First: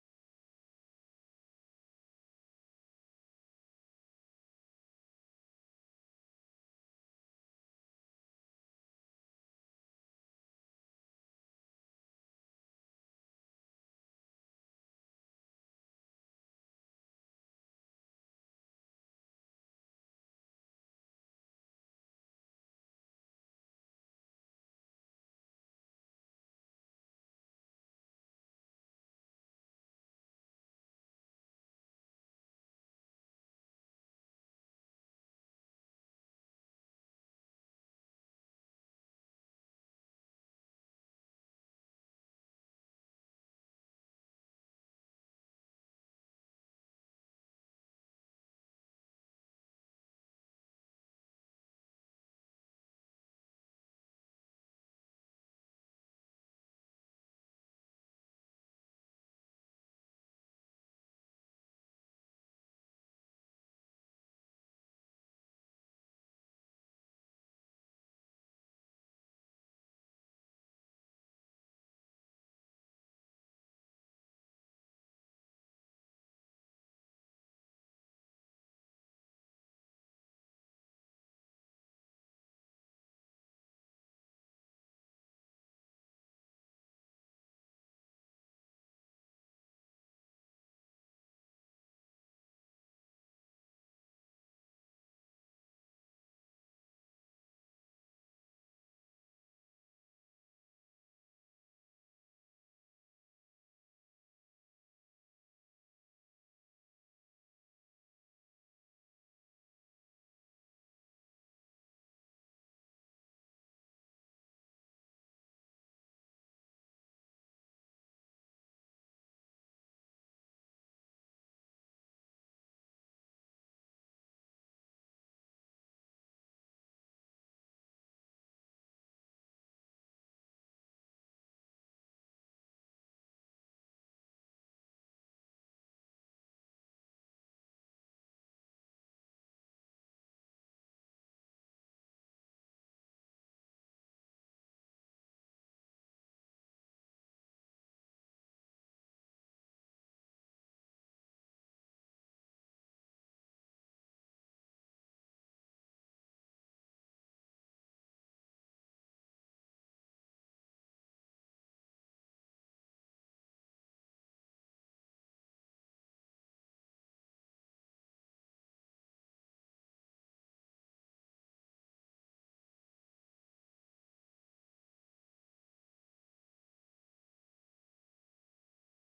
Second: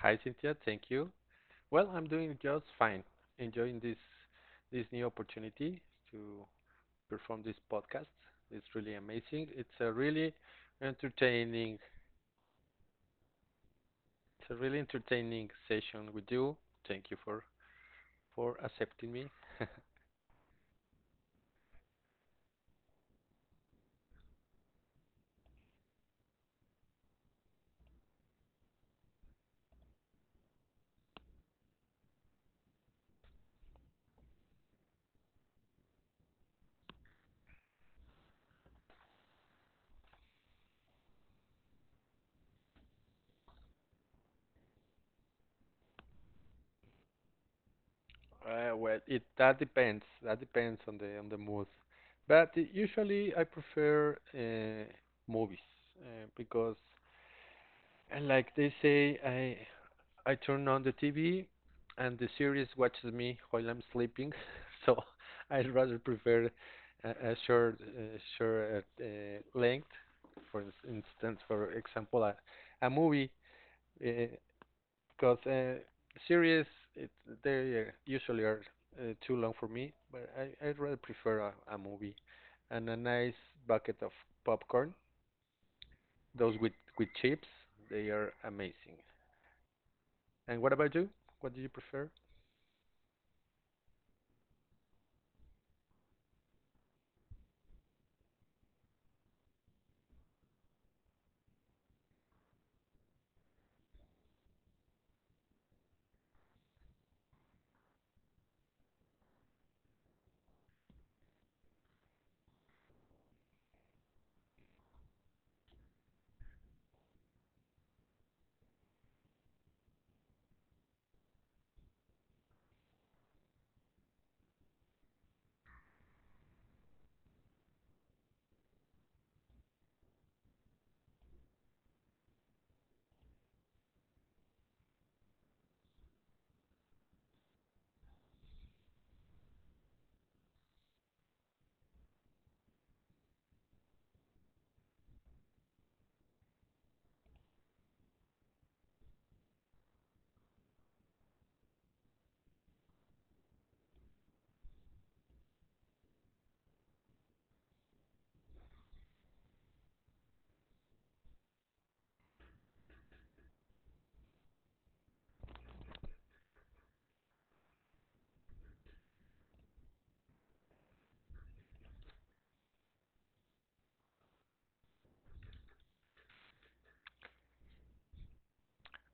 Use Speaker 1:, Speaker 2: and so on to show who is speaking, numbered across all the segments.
Speaker 1: Hi, Cynthia. Thank you. Well, I'm doing just fine. Enjoying this new opportunity to perform this podcast. It's really amazing. Entertaining it's a really entertaining session with you. Thank you for accepting me. Well, it that depends. That depends on the mood. But usually I prefer movies, because, and like they say, I turn on the TV and the series watches me while I'm sleeping, so I'd rather prefer a short length. For for example, a movie, uh, because series, it, they usually are too long for me, but I'd rather prefer a movie and a nice bucket of popcorn. Those with chips, they are amazing. And what about you? What do you prefer?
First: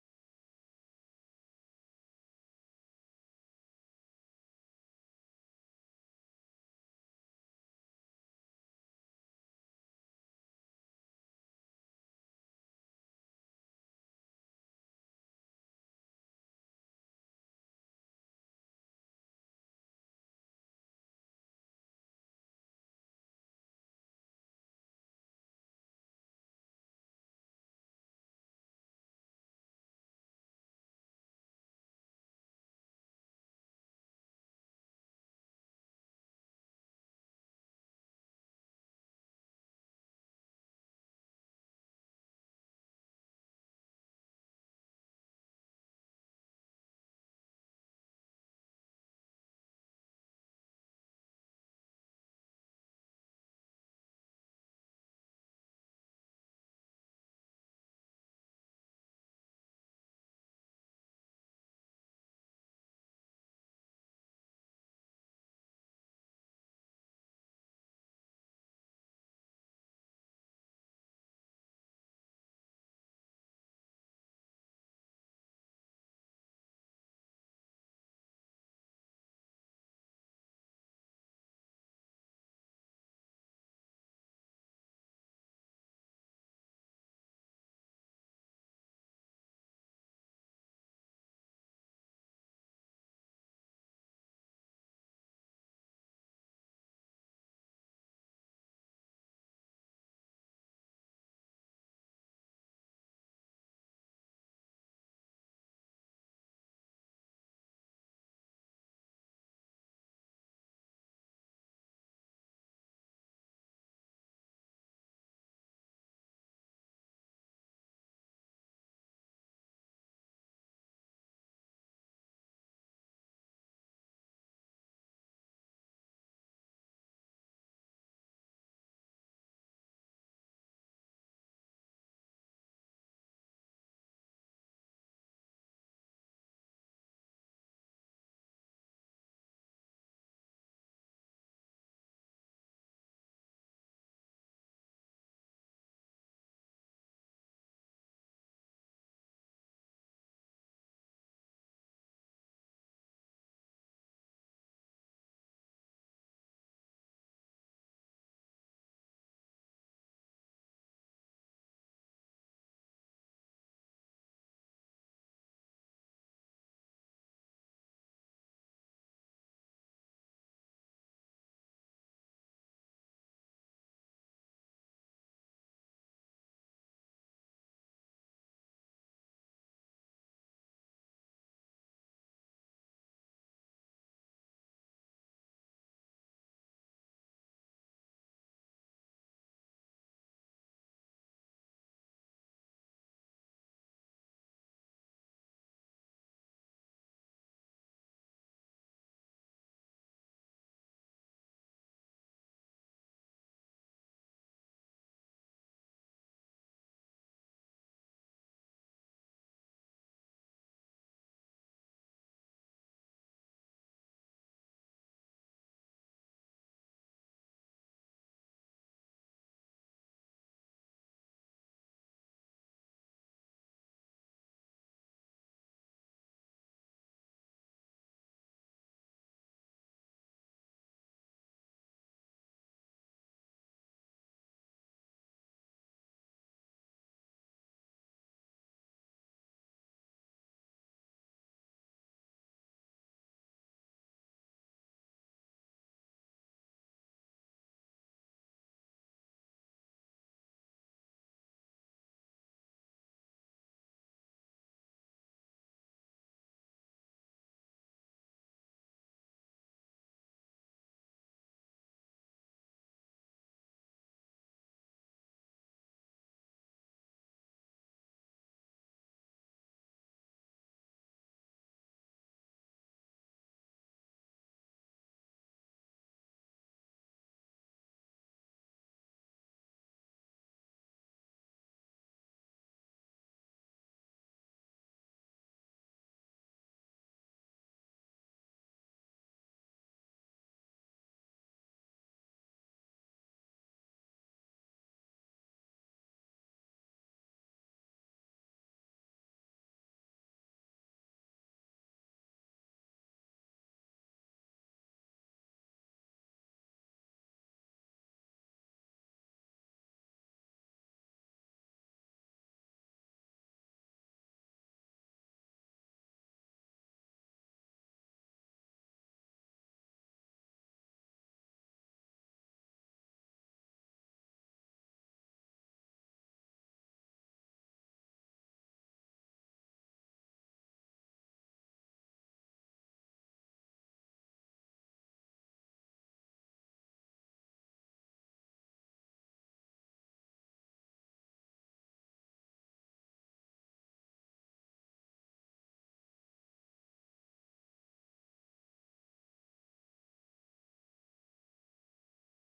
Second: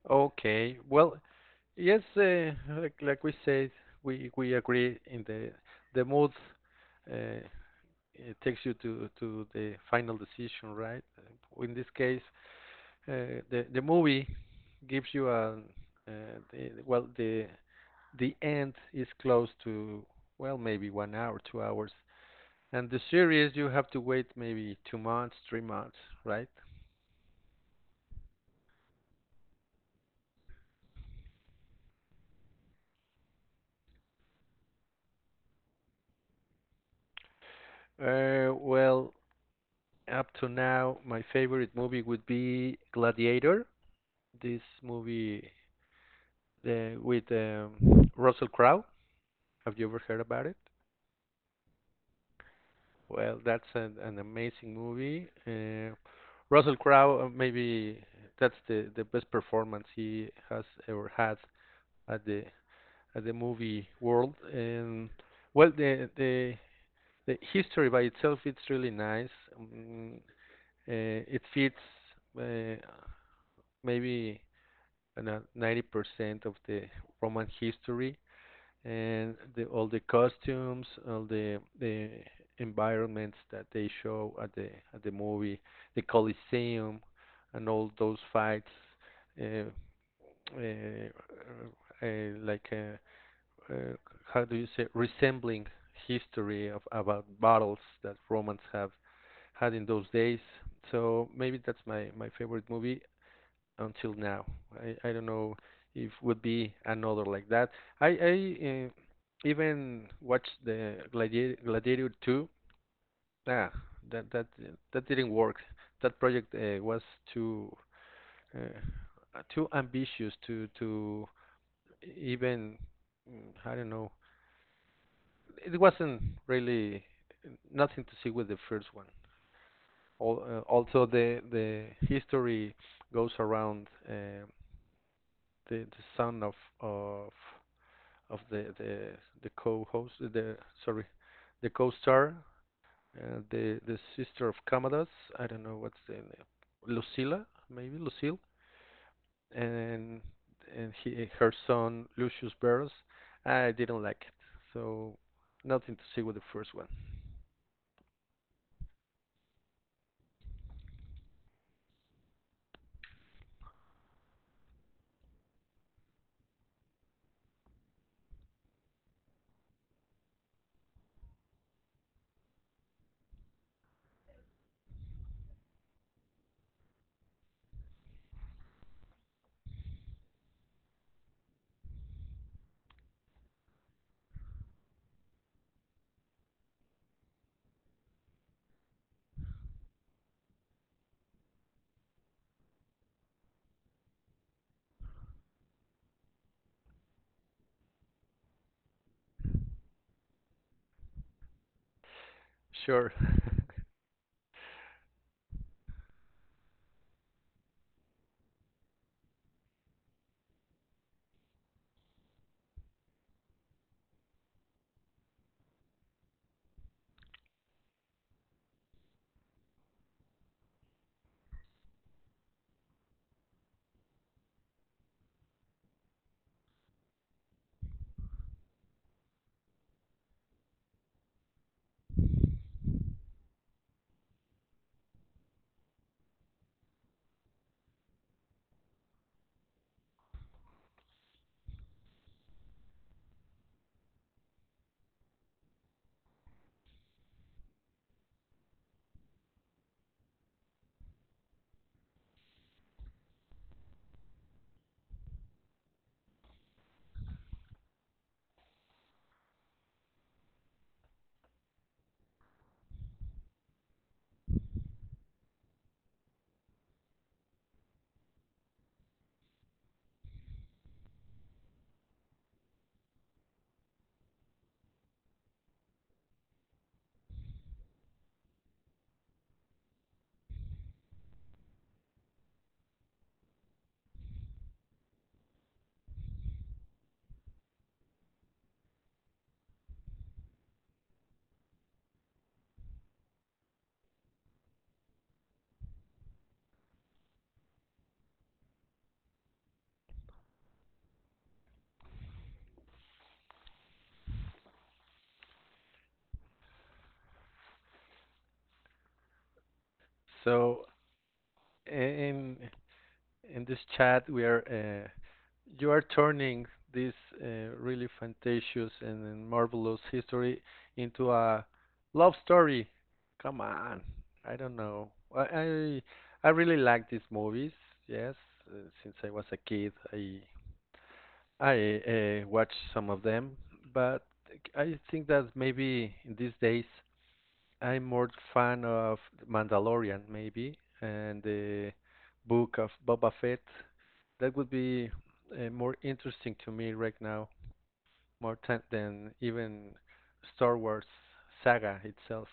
Speaker 1: Okay. Well, yes, like we said, we agree in the mood, uh, it takes you to the final decision, right? In this case, the movie gives you a, uh, well, the end is close to, well, maybe 1 hour, 2 hours, and the series you have to wait maybe 2 months, 3 months, right? Well, up to now, my favorite movie would be Gladiator. This movie, the, with Russell Crowe. Have you ever heard about it? Well, that's an amazing movie. Russell Crowe, maybe that's the best performance he has ever had at the movie world. And, well, the history by itself, it's really nice. Um, uh, it fits, uh, maybe, 90% of the Roman history, and the, all the costumes, all the environments that they show at the movie, the Colosseum, and all those fights, uh, uh, uh, like uh, uh, how do you say, resembling history of about battles that Romans have had in those days. So maybe that's my favorite movie until now. I don't know if would be another like that. I even watched the Gladiator, Gladiator 2. Ah, that that that didn't work. That project was too, uh, too ambitious to even, I don't know. It wasn't really, nothing to see with the first one. Also, the history goes around, the son of of the co-host, the, sorry, the co-star, the sister of Camadas. I don't know what's the name. Lucilla, maybe Lucille. And and he, her son, Lucius Barros. I didn't like it, so nothing to see with the first one. Sure. So, and in this chat we are, you are turning this, uh, really fantastic and marvelous history into a love story. Come on. I don't know. i i, I really like these movies, yes. uh, since I was a kid, I watched some of them, but I think that maybe in these days, I'm more fan of Mandalorian maybe, and the Book of Boba Fett. That would be more interesting to me right now, more than even Star Wars saga itself.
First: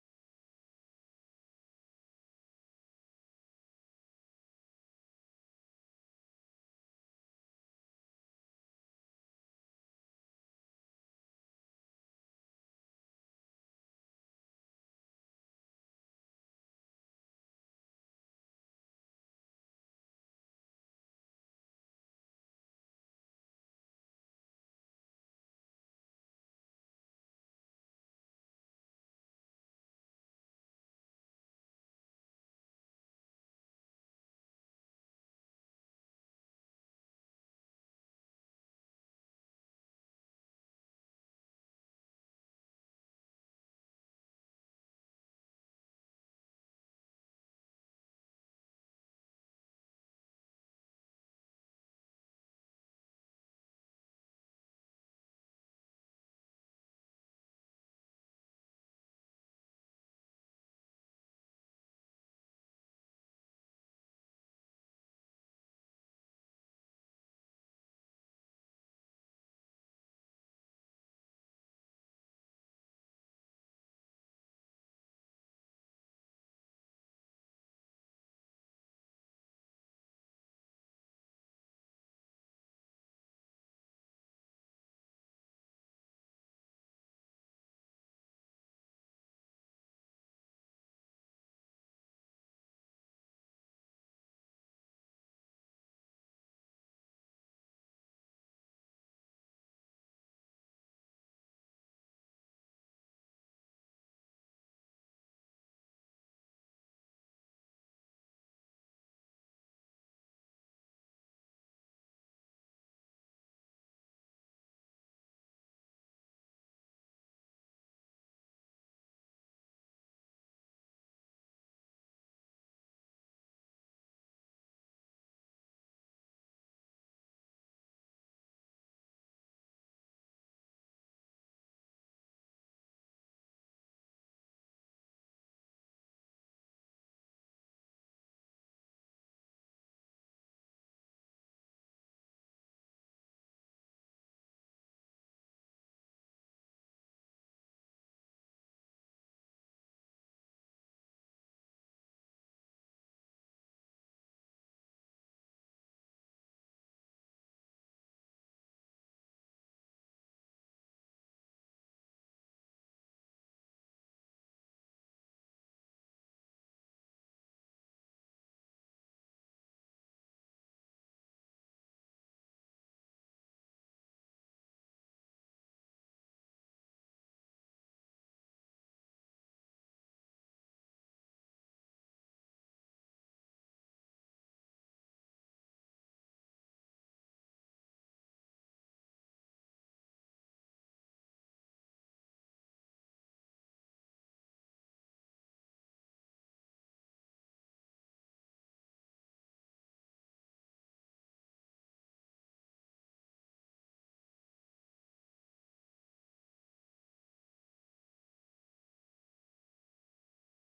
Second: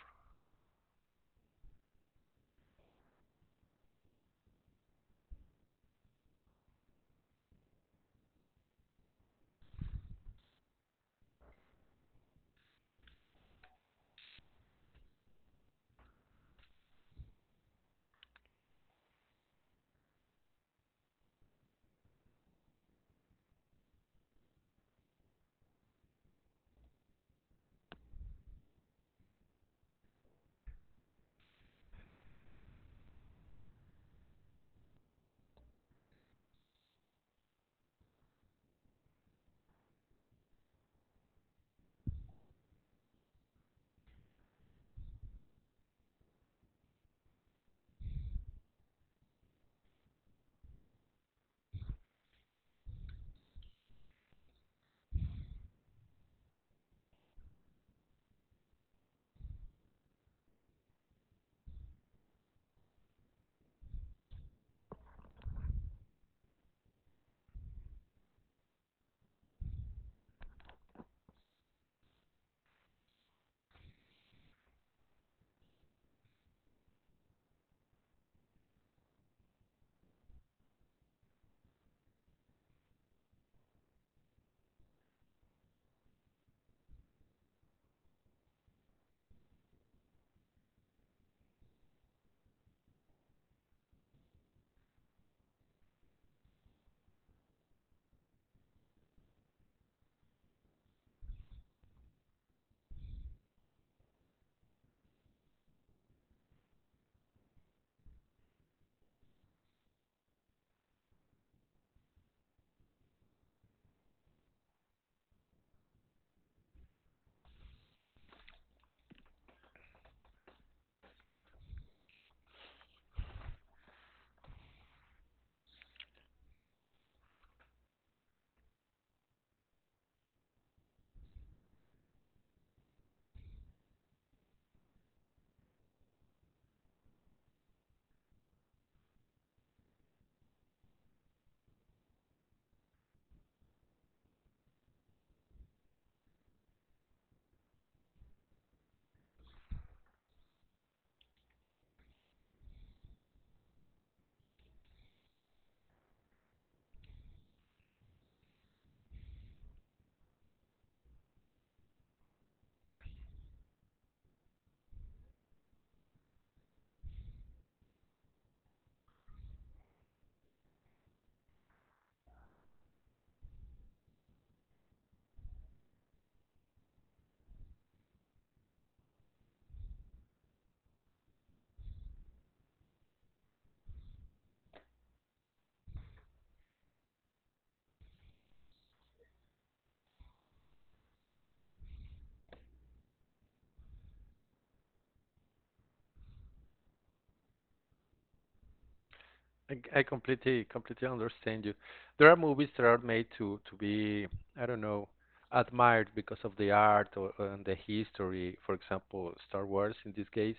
Speaker 1: I completely understand you. There are movies that are made to be, I don't know, admired because of the art or and the history. For example, Star Wars in this case,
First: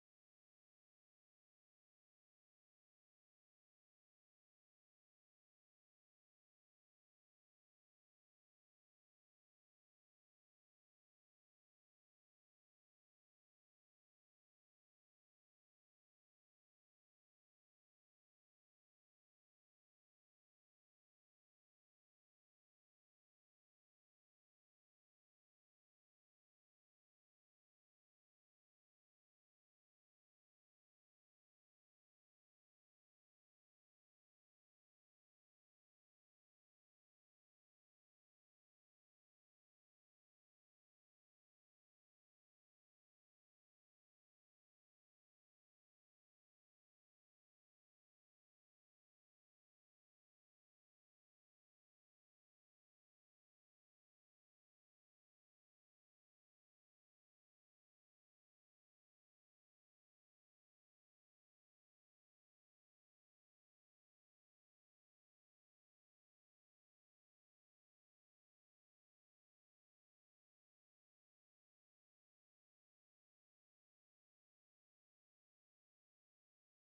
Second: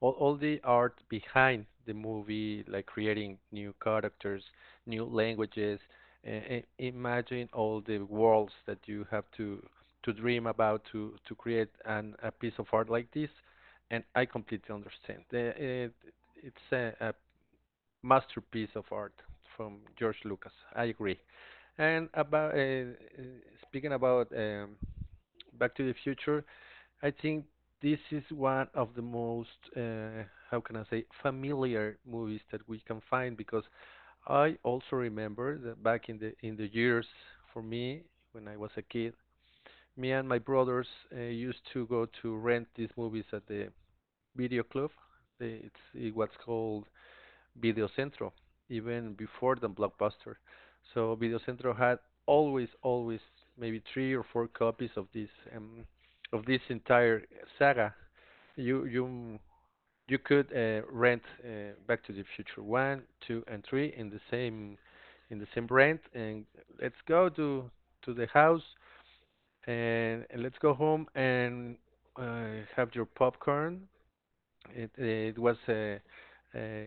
Speaker 1: all the art behind the movie, like creating new characters, new languages. Imagine all the worlds that you have to dream about to create an a piece of art like this. And I completely understand. It's a masterpiece of art from George Lucas. I agree. And about, speaking about Back to the Future, I think this is one of the most, uh, how can I say, familiar movies that we can find, because I also remember that back in the years, for me, when I was a kid, me and my brothers used to go to rent these movies at the video club. It was called Videocentro, even before the Blockbuster. So Videocentro had always, always maybe three or four copies of this, um, of this entire saga. You you you could rent, Back to the Future one, two, and three in the same, in the same rent, and let's go to the house, and let's go home and have your popcorn. It was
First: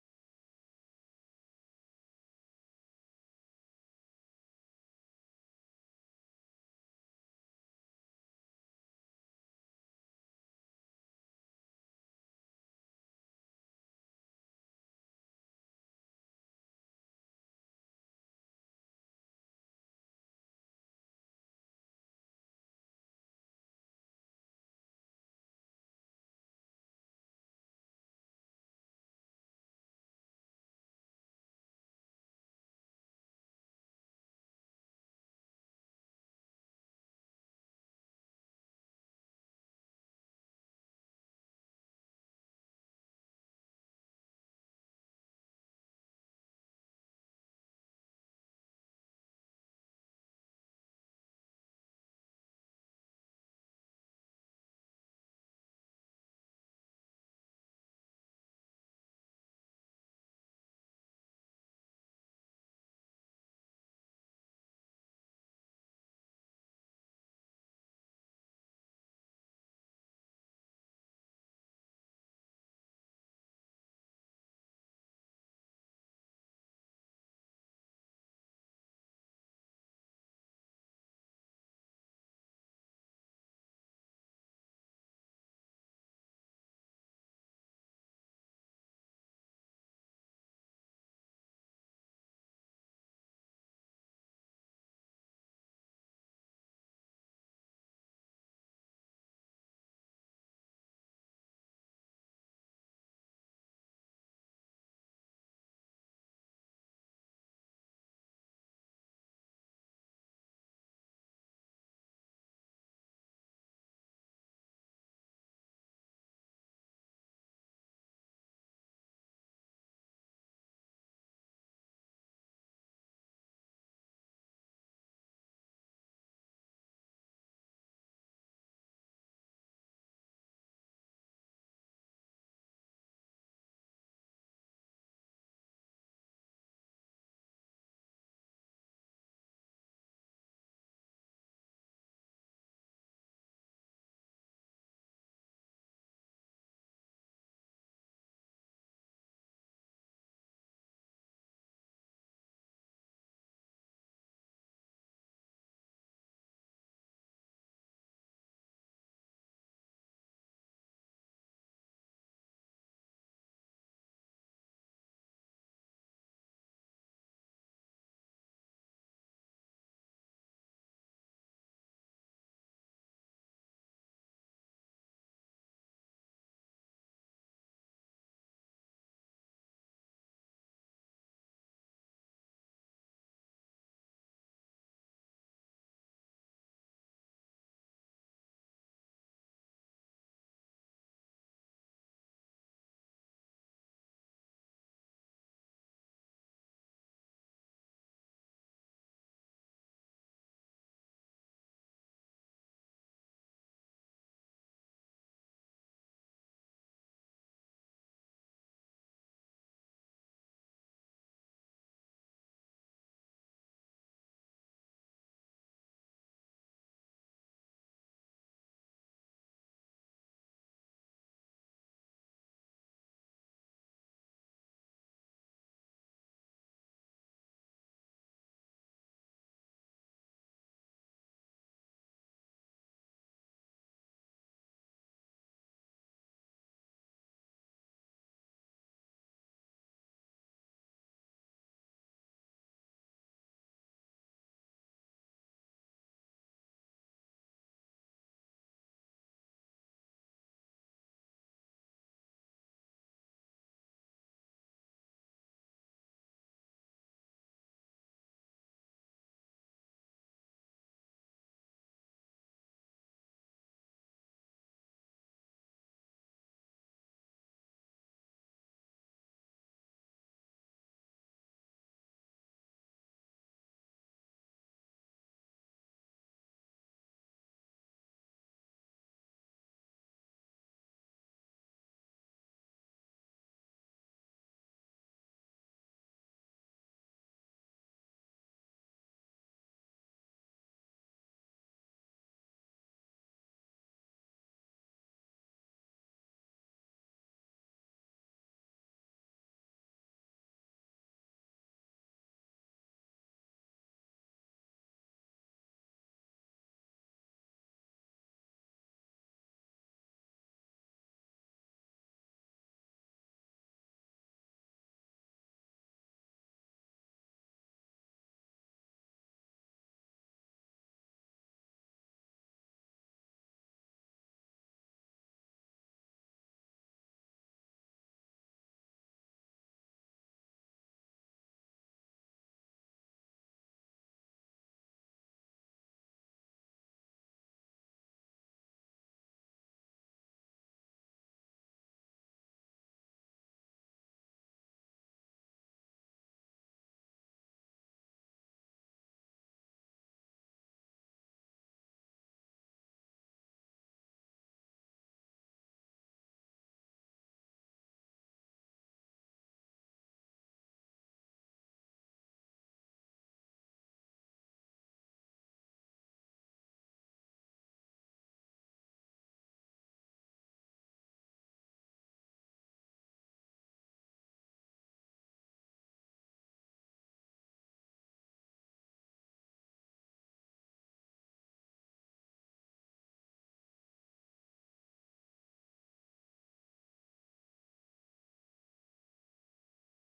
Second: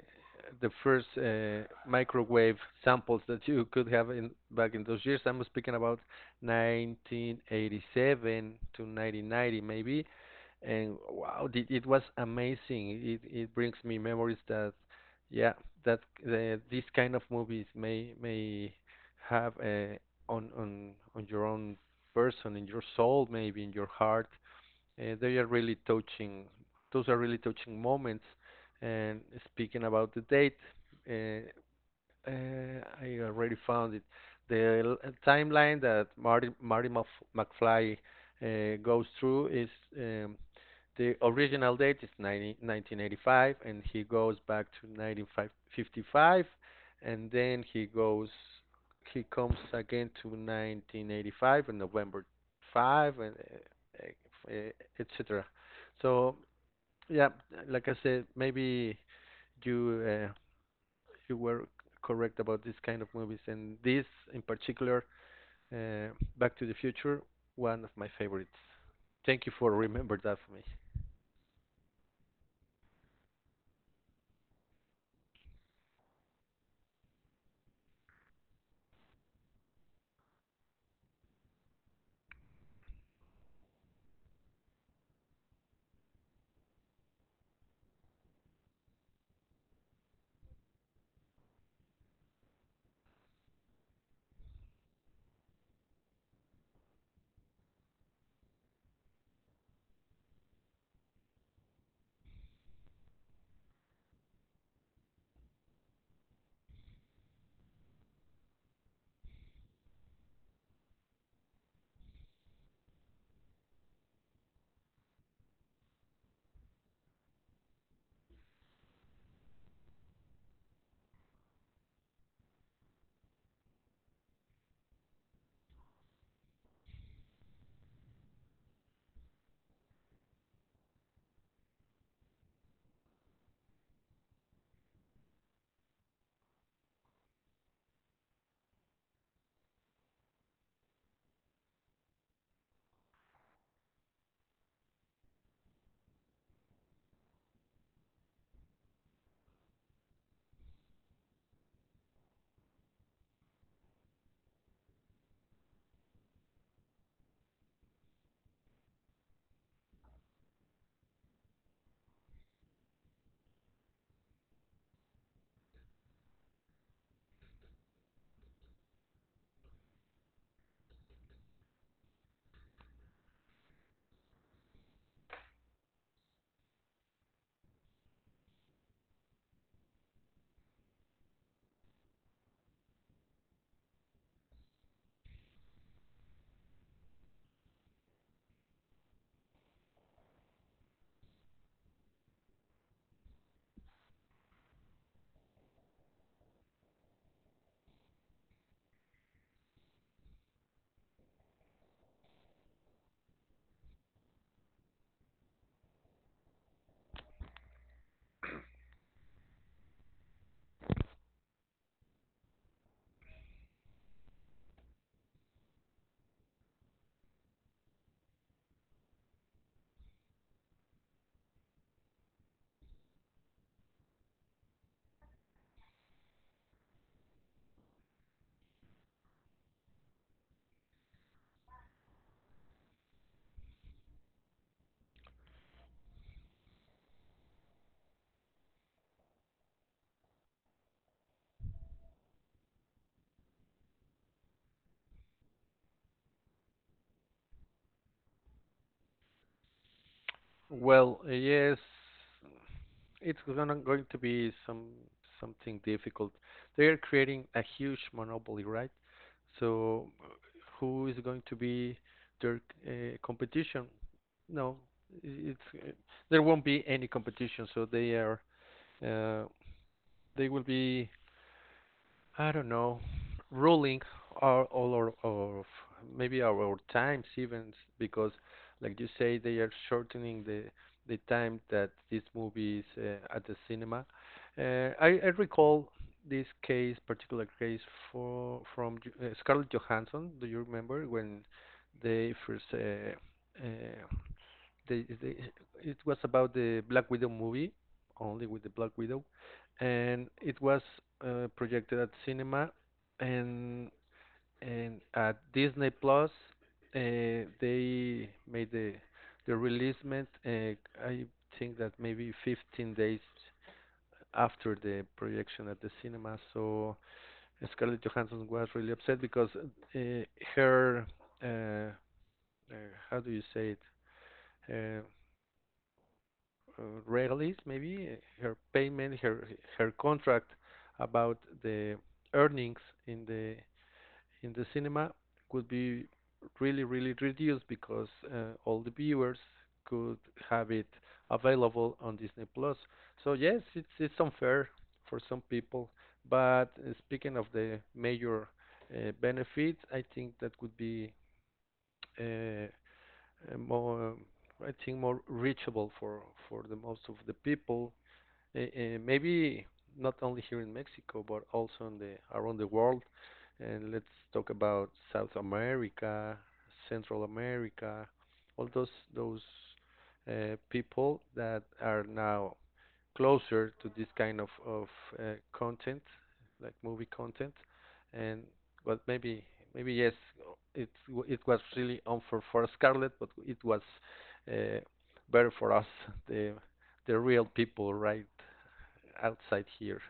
Speaker 1: the first microwave samples that you could have in back in those years. I'm speaking about 1987 to 1990 maybe, and wow, it was amazing. It brings me memories that, yeah, that, these kind of movies may have, on your own person, in your soul, maybe in your heart. They are really touching. Those are really touching moments. And speaking about the date, uh, I already found it. The, timeline that Marty, McFly goes through is, um, the original date is 1985, and he goes back to 1955, and then he comes again to 1985 in november 5, and uh, uh, etc. So, yeah, like I said, maybe you, you were correct about this kind of movies, and this in particular, uh, Back to the Future, one of my favorites. Thank you for remembering that for me. Well, yes, it's gonna going to be some, something difficult. They are creating a huge monopoly, right? So, who is going to be their competition? No, it's, there won't be any competition. So they are, uh, they will be, I don't know, ruling our of maybe our times even, because, like you say, they are shortening the time that these movies at the cinema. I recall this case, particular case, for from, Scarlett Johansson. Do you remember when they first, they, they, it was about the Black Widow movie, only with the Black Widow, and it was projected at cinema, and and at Disney Plus. They made the releasement. I think that maybe 15 days after the projection at the cinema. So Scarlett Johansson was really upset because, uh, her uh, how do you say it? Uh, uh, Release, maybe her payment, her her contract about the earnings in the cinema could be really really reduced because all the viewers could have it available on Disney Plus. So yes, it's unfair for some people, but speaking of the major benefits, I think that could be, uh, more, I think more reachable for the most of the people, maybe not only here in Mexico, but also in the around the world. And let's talk about South America, Central America, all those people that are now closer to this kind of content, like movie content, and but maybe, maybe yes, it it was really unfair for Scarlett, but it was uh, better for us the the real people, right? Outside here.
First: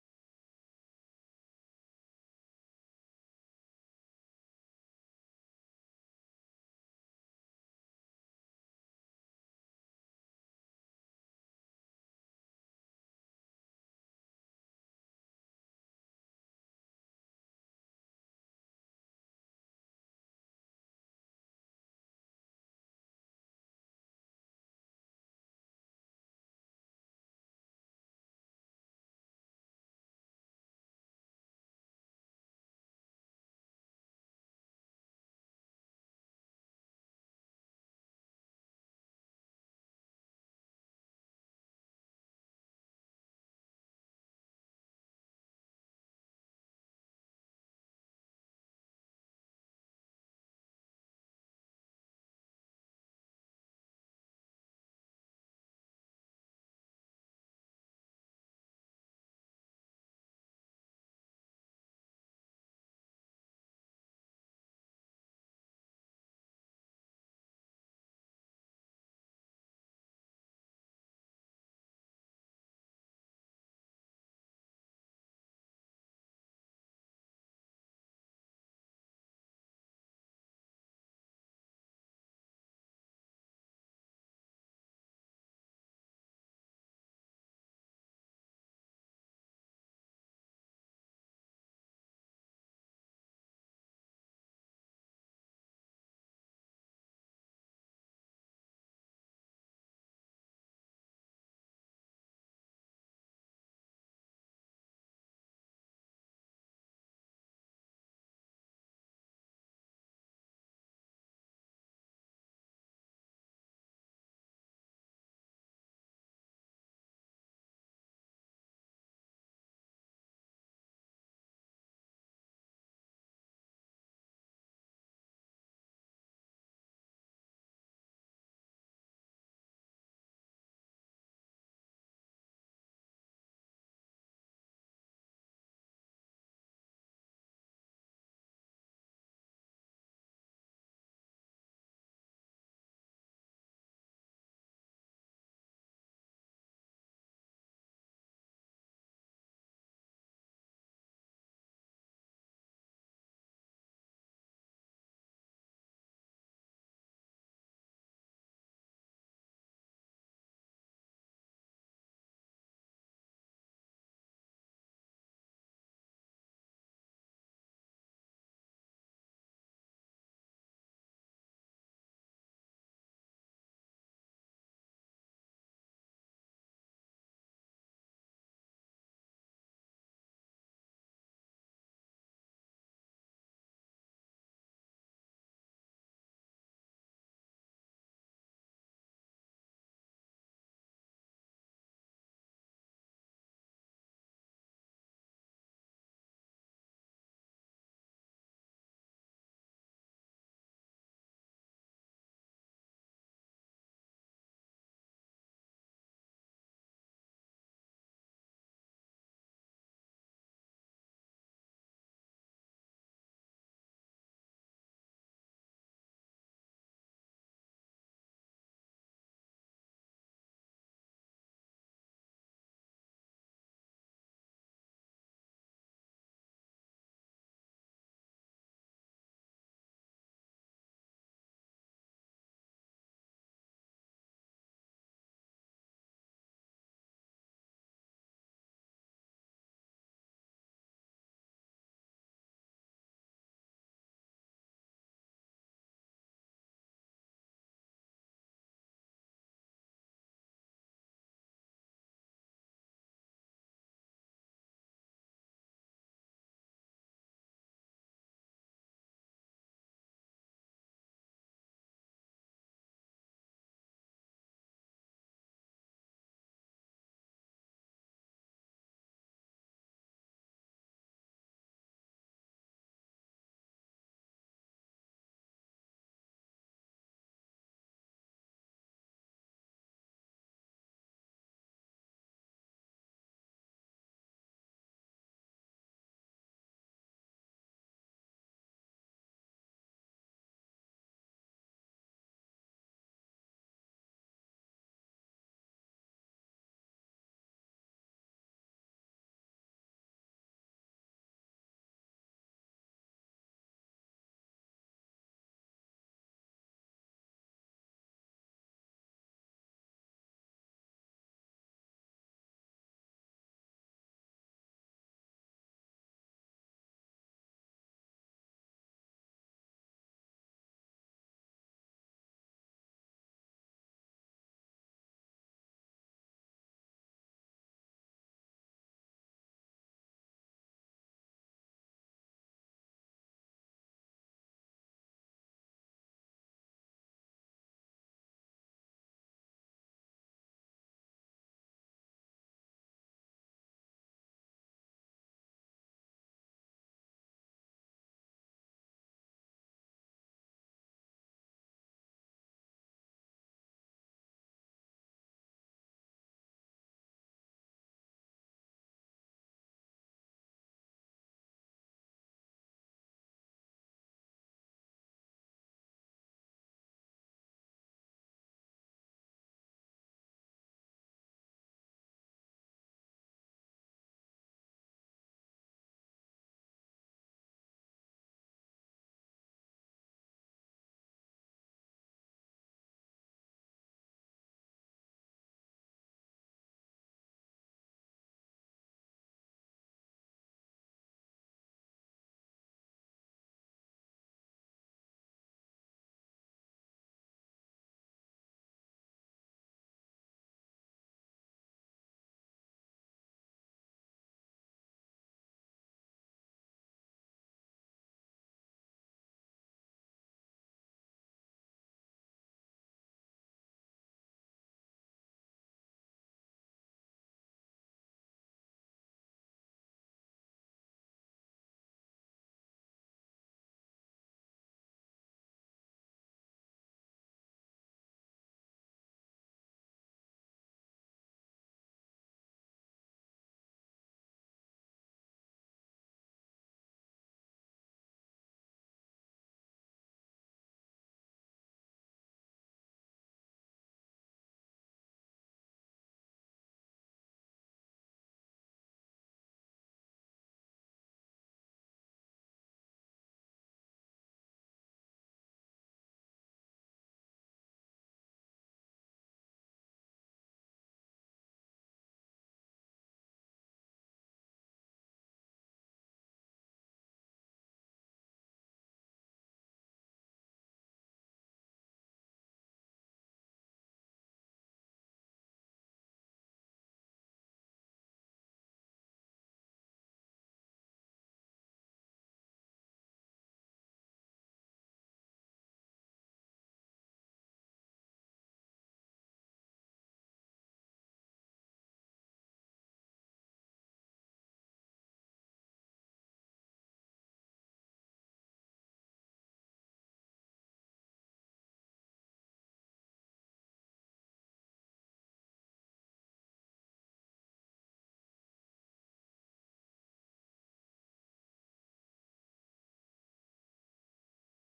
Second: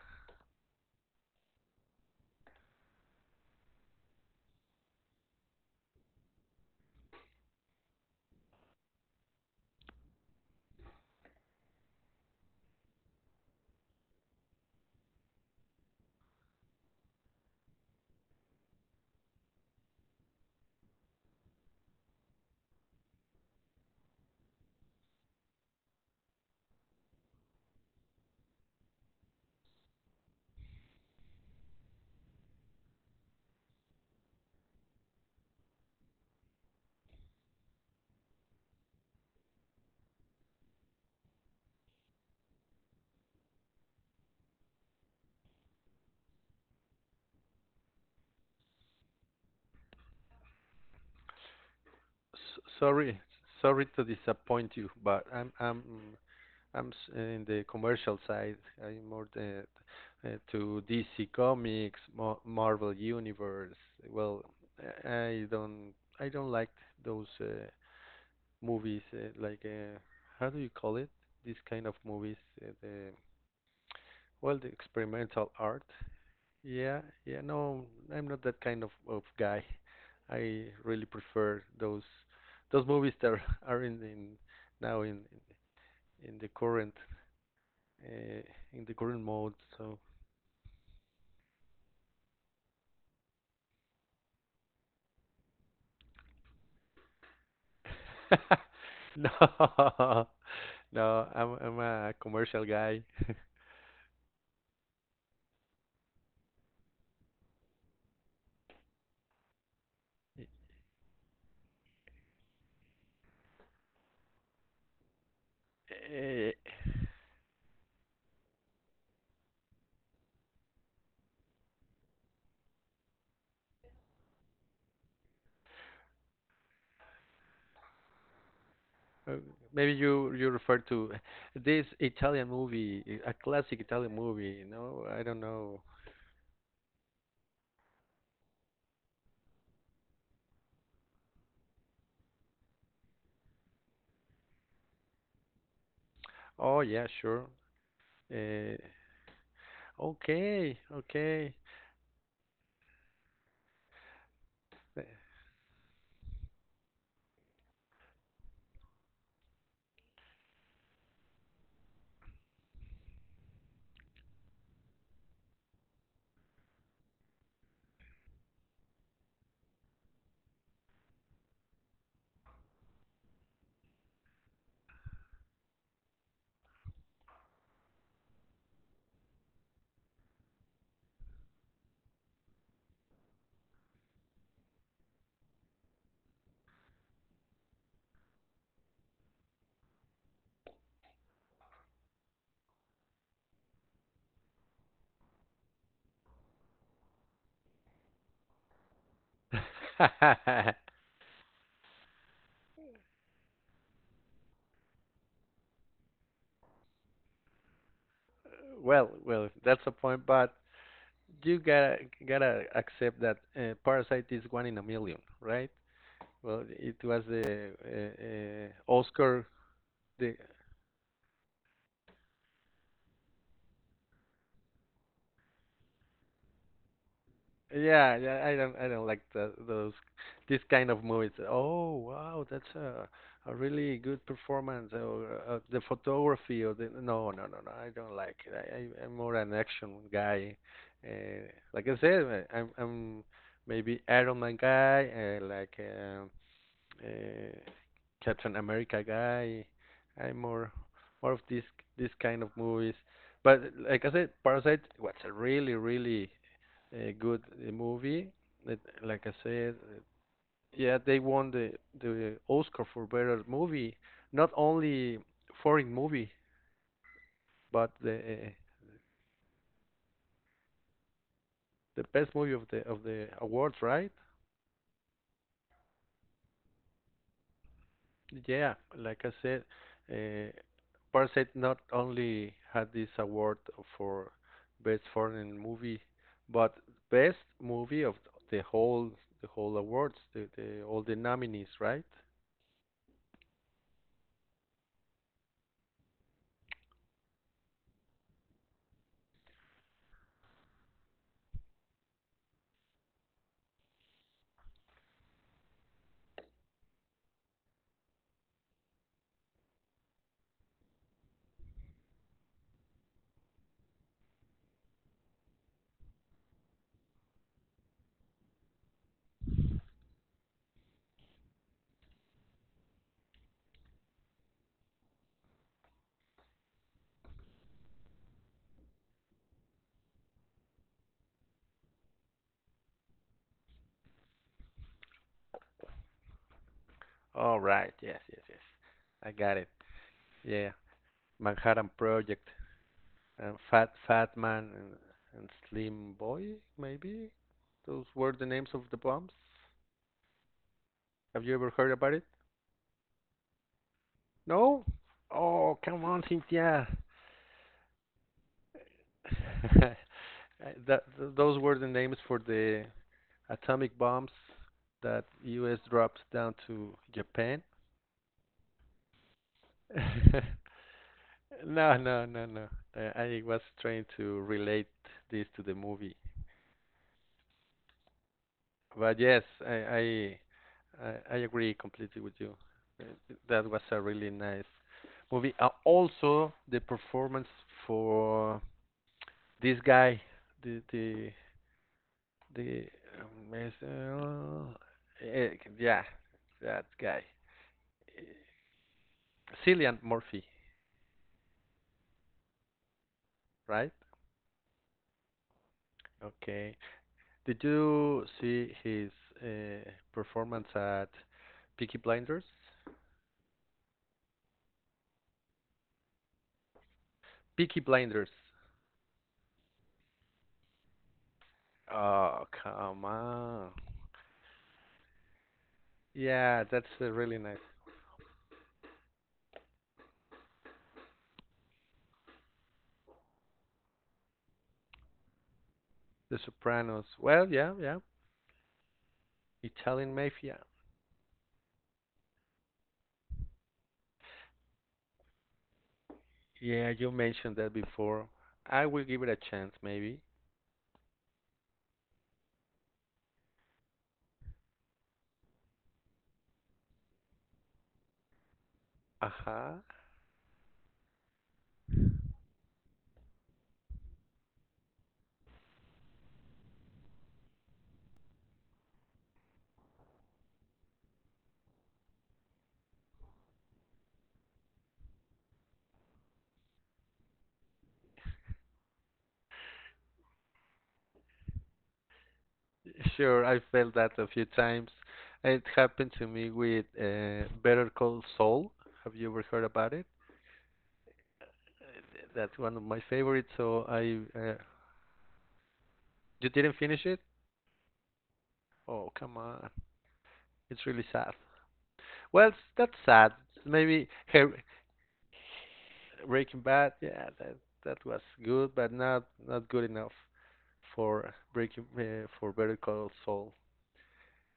Speaker 1: Sorry, sorry to disappoint you, but I'm in the commercial side. I'm more the, to DC Comics, Marvel Universe. Well, I don't, I don't like those movies, how do you call it? This kind of movies, uh, the the experimental art. Yeah, yeah, no, I'm not that kind of guy. I really prefer those movies that are, are in, now in the current, uh, in the current mode. So no, no, I'm a commercial guy. Eh, uh, Maybe you refer to this Italian movie, a classic Italian movie. You know, I don't know. Oh yeah, sure. Uh, okay, okay. Eh, well, well, that's a point, but you gotta accept that Parasite is one in a million, right? Well, it was the, Oscar, the. Yeah, yeah, I don't like this kind of movies. Oh, wow, that's a really good performance, or, the photography, or the. No, no, no, no, I don't like it. I'm more an action guy. Uh, like I said, I'm maybe Iron Man guy, uh, like uh, uh, Captain America guy. I'm more, more of this this kind of movies. But like I said, Parasite was a really really good movie. It, like I said, yeah, they won the Oscar for better movie, not only foreign movie, but the best movie of the awards, right? Yeah, like I said, uh, Parasite not only had this award for best foreign movie, but best movie of the whole the whole awards, the all the nominees, right? All right, yes, yes, yes. I got it. Yeah, Manhattan Project and Fat Man and Slim Boy, maybe? Those were the names of the bombs. Have you ever heard about it? No? Oh, come on, Cynthia. that those were the names for the atomic bombs that U.S. dropped down to Japan. No, no, no, no. I was trying to relate this to the movie, but yes, I agree completely with you. Uh, That was a really nice movie. Also, the performance for this guy, the the The Mr. eh, yeah, that guy, Cillian Murphy, right? Okay. Did you see his performance at Peaky Blinders? Peaky Blinders. Oh, come on. Yeah, that's really nice. The Sopranos. Well, yeah, yeah. Italian Mafia. Yeah, you mentioned that before. I will give it a chance, maybe. Uh huh. Sure, I felt that a few times. It happened to me with Better Call Saul. Have you ever heard about it? That's one of my favorites. So you didn't finish it? Oh, come on, it's really sad. Well, that's sad. Maybe Har- Breaking Bad. Yeah, that was good, but not good enough for Breaking for Better Call Saul.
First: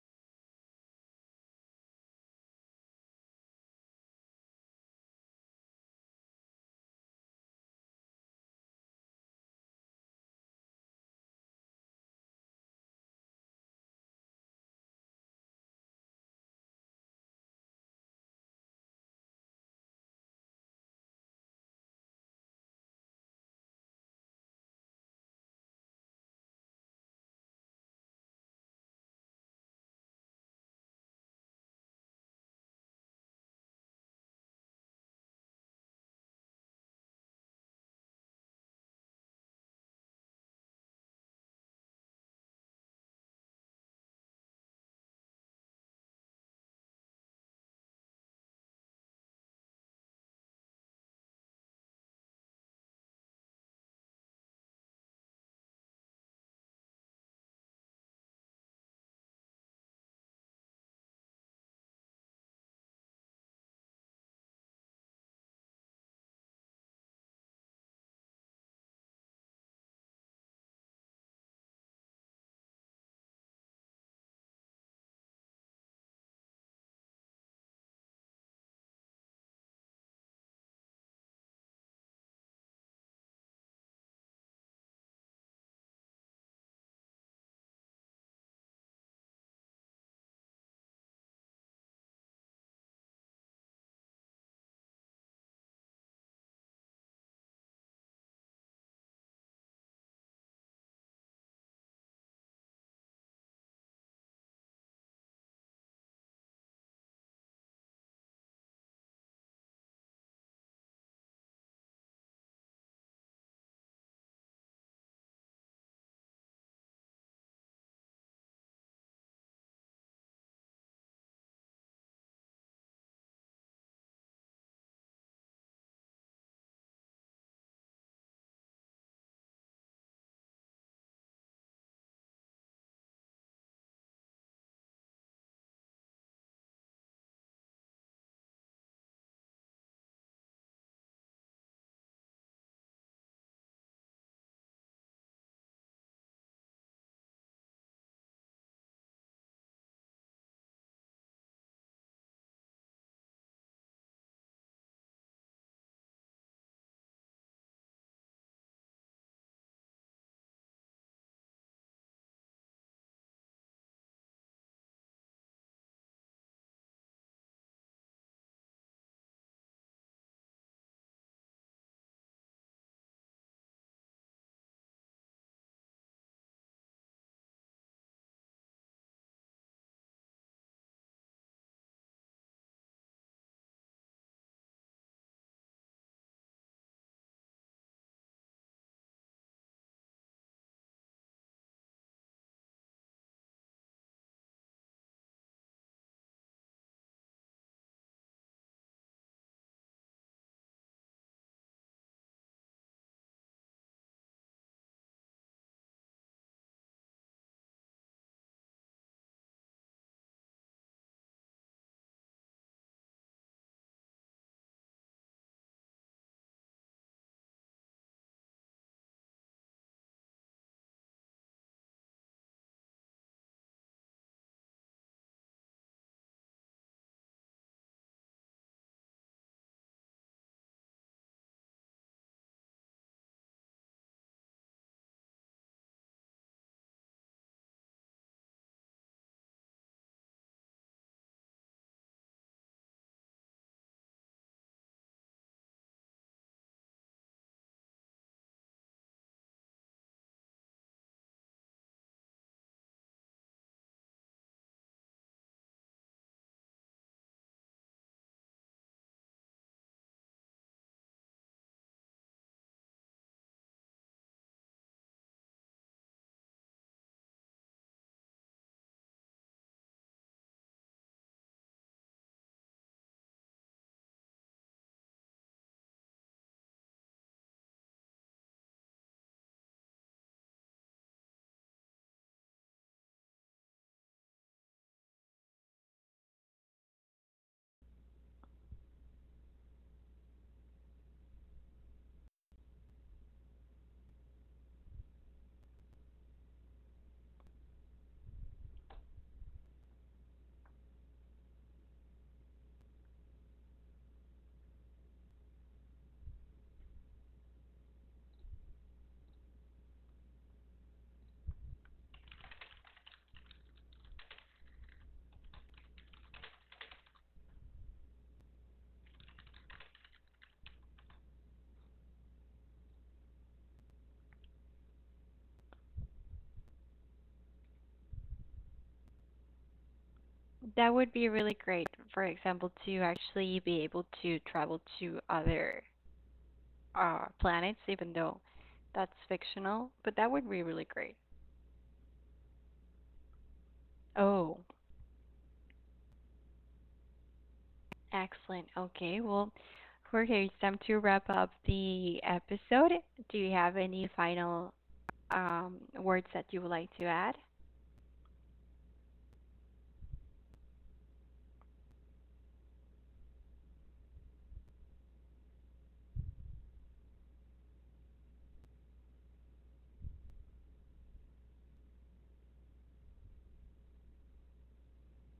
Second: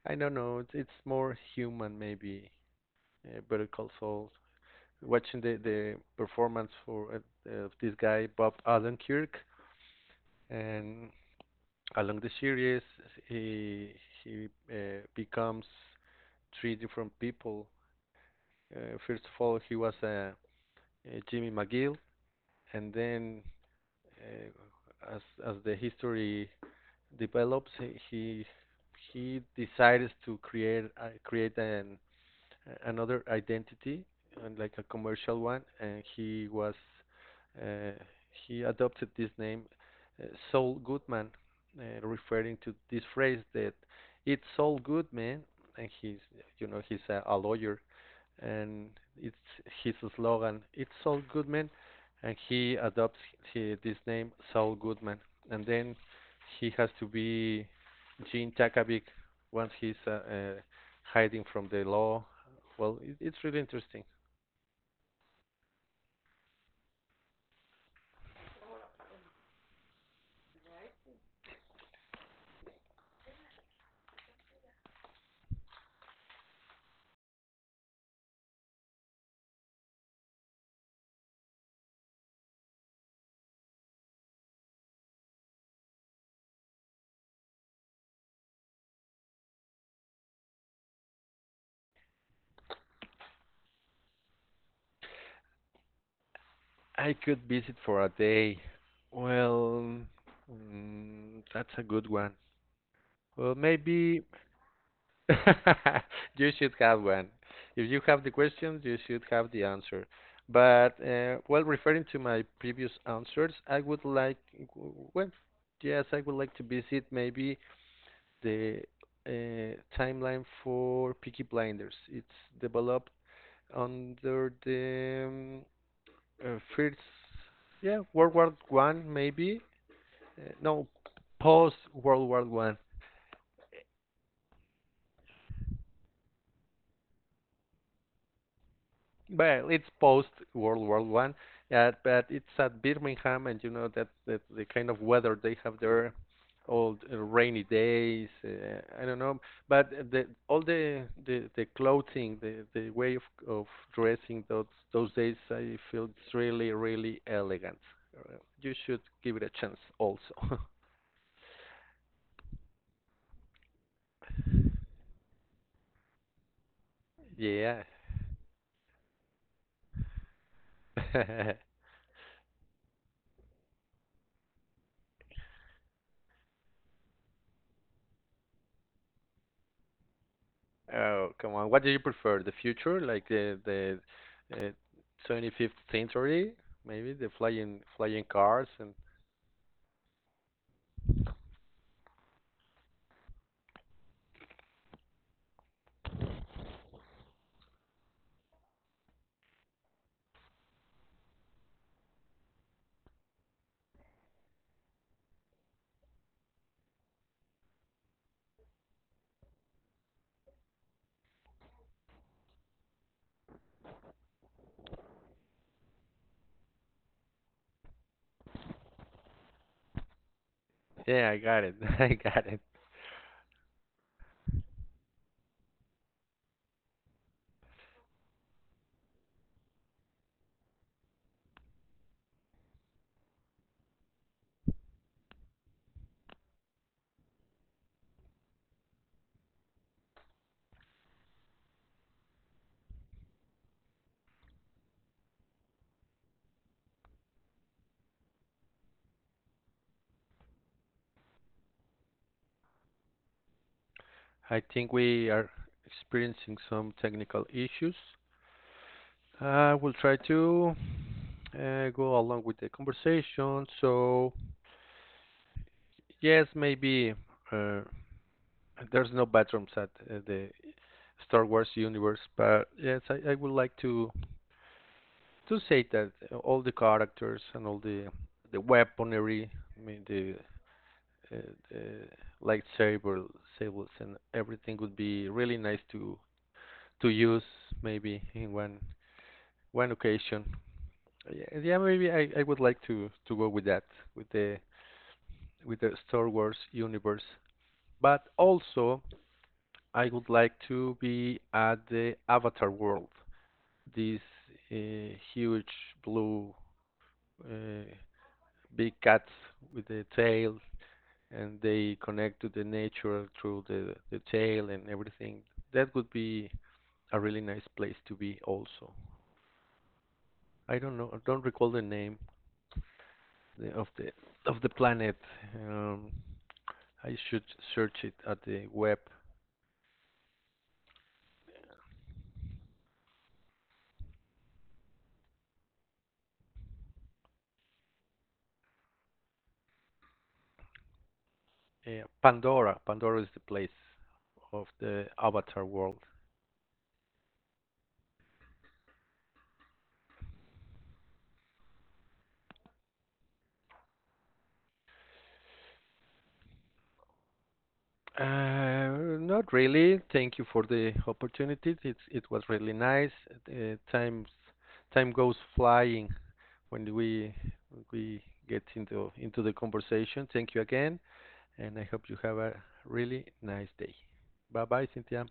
Speaker 1: I don't know. It's more human, maybe. Better Call Saul. Watching the performance for of this guy Bob Odenkirk, and along the series he he becomes three different people. First of all, he was a Jimmy McGill, and then uh, as as the history develops, he decides to create an another identity and like a commercial one, and he was uh, he adopted this name uh, Saul Goodman, referring to this phrase that it's all good, man. And he's you know he's a lawyer, and it's his slogan. It's Saul Goodman, and this name Saul Goodman, and then he has to be Gene Takavic once he's hiding from the law. Well, it's really interesting. I could visit for a day. Well, mm, that's a good one. Well, maybe you should have one. If you have the questions, you should have the answer. But while referring to my previous answers, I would like, well, yes, I would like to visit maybe the timeline for Peaky Blinders. It's developed under uh, first, yeah, World War One maybe. No, post World War One. Well, it's post World War One, but it's at Birmingham, and you know that the kind of weather they have there, all the rainy days. I don't know, but the all the clothing, the way of dressing those days, I feel it's really elegant. You should give it a chance also. Yeah. Oh, come on. What do you prefer? The future, like the uh, 25th century, maybe the flying cars and yeah, I got it. I got it. I think we are experiencing some technical issues. I will try to go along with the conversation. So, yes, maybe uh, there's no bathrooms at the Star Wars universe, but yes, I would like to say that all the characters and all the weaponry, I mean uh, the lightsaber, sables and everything would be really nice to use maybe in one occasion. Yeah, yeah, maybe I would like to go with that with the with the Star Wars universe. But also I would like to be at the Avatar world. This huge blue uh, big cats with the tail and they connect to the nature through the tail and everything. That would be a really nice place to be also. I don't know, I don't recall the name of the of the planet. Um, I should search it at the web.
Speaker 2: That would be really great, for example, to actually be able to travel to other planets, even though that's fictional, but that would be really great.
Speaker 1: Pandora, Pandora is the place
Speaker 2: Oh,
Speaker 1: of the Avatar world.
Speaker 2: excellent. Okay, well, Jorge, it's time to wrap up the episode. Do you have any final words that you would like to add?
Speaker 1: Not really. Thank you for the opportunity. It was really nice. Uh, time time goes flying when we get into the conversation. Thank you again, and I hope you have a really nice day. Bye bye, Cynthia.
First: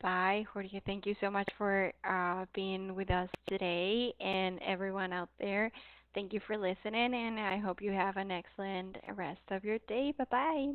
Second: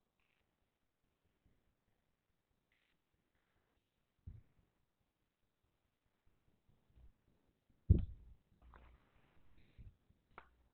Speaker 2: Bye, Jorge. Thank you so much for being with us today and everyone out there. Thank you for listening, and I hope you have an excellent rest of your day. Bye bye.